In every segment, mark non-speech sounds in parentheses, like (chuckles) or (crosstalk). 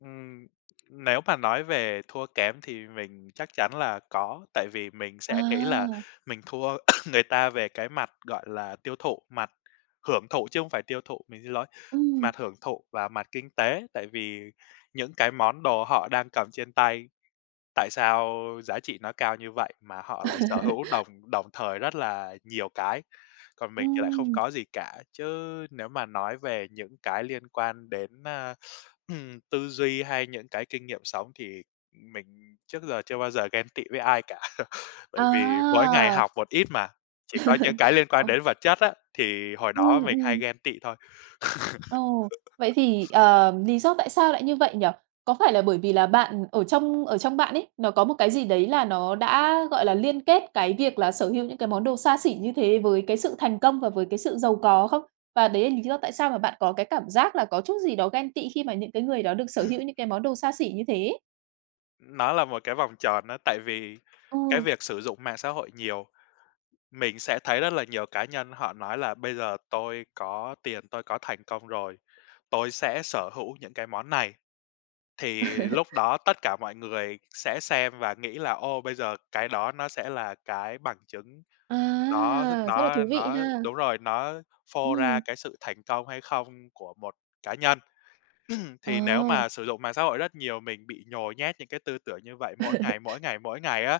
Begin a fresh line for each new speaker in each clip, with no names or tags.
Ừm, nếu mà nói về thua kém thì mình chắc chắn là có, tại vì mình sẽ nghĩ là
À!
mình thua (coughs) người ta về cái mặt, gọi là, tiêu thụ, mặt hưởng thụ chứ không phải tiêu thụ, mình xin lỗi,
Ừm.
mặt hưởng thụ và mặt kinh tế, tại vì những cái món đồ họ đang cầm trên tay, tại sao giá trị nó cao như vậy mà họ lại sở
(laughs)
hữu đồng đồng thời rất là nhiều cái, còn mình thì lại không
Ừm.
có gì cả. Chứ nếu mà nói về những cái liên quan đến, a, ừm, tư duy hay những cái kinh nghiệm sống thì mình trước giờ chưa bao giờ ghen tị với ai cả, (chuckles) bởi vì mỗi ngày
À!
học một ít mà, chỉ có những cái
(laughs)
liên quan
Ừm.
đến vật chất á, thì hồi đó
Ừm,
mình hay
ừm.
ghen tị thôi.
Ồ, vậy thì,
(laughs)
ờ, lý do tại sao lại như vậy nhỉ? Có phải là bởi vì là bạn ở trong ở trong bạn ấy, nó có một cái gì đấy là nó đã, gọi là, liên kết cái việc là sở hữu những cái món đồ xa xỉ như thế với cái sự thành công và với cái sự giàu có không? Và đấy là lý do tại sao mà bạn có cái cảm giác là có chút gì đó ghen tị khi mà những cái người đó được sở hữu những cái món đồ xa xỉ như thế?
Nó là một cái vòng tròn á, tại vì cái
Ừ.
việc sử dụng mạng xã hội nhiều, mình sẽ thấy rất là nhiều cá nhân họ nói là "Bây giờ tôi có tiền, tôi có thành công rồi, tôi sẽ sở hữu những cái món này", thì
(laughs)
lúc đó tất cả mọi người sẽ xem và nghĩ là, ô, bây giờ cái đó nó sẽ là cái bằng chứng, nó rất
À, rất là
nó
thú vị
nó
ha!
đúng rồi, nó phô ra
Ừm.
cái sự thành công hay không của một cá nhân. (clears throat) Thì nếu
Ờ.
mà sử dụng mạng xã hội rất nhiều mình bị nhồi nhét những cái tư tưởng như vậy mỗi
(laughs)
ngày, mỗi ngày, mỗi ngày á,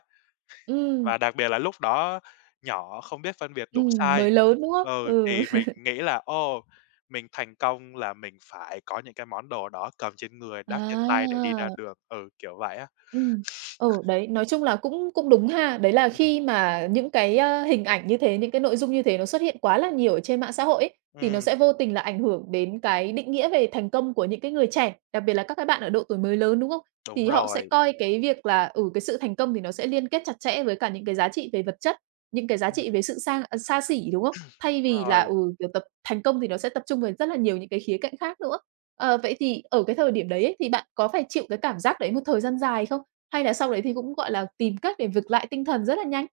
Ừm.
và đặc biệt là lúc đó nhỏ không biết phân biệt đúng
Ừm,
sai
mới lớn, đúng không?
ừ,
Ừ.
thì mình
(laughs)
nghĩ là "Ồ, mình thành công là mình phải có những cái món đồ đó cầm trên người, đắp trên tay để đi ra
À!
đường", ừ, kiểu vậy á.
Ừm, ừ, đấy, nói chung là cũng cũng đúng ha. Đấy là khi mà những cái, ơ, hình ảnh như thế, những cái nội dung như thế nó xuất hiện quá là nhiều ở trên mạng xã hội ấy, thì nó
Ừm.
sẽ vô tình là ảnh hưởng đến cái định nghĩa về thành công của những cái người trẻ, đặc biệt là các cái bạn ở độ tuổi mới lớn, đúng không?
Đúng
Thì họ sẽ
rồi.
coi cái việc là, ừ, cái sự thành công thì nó sẽ liên kết chặt chẽ với cả những cái giá trị về vật chất, những cái giá trị về sự sang ờ, xa xỉ, đúng không?
(clears throat)
Thay vì là,
Rồi.
ừ, kiểu, tập thành công thì nó sẽ tập trung về rất là nhiều những cái khía cạnh khác nữa. Ờ, vậy thì ở cái thời điểm đấy ấy, thì bạn có phải chịu cái cảm giác đấy một thời gian dài không? Hay là sau đấy thì cũng, gọi là, tìm cách để vực lại tinh thần rất là nhanh?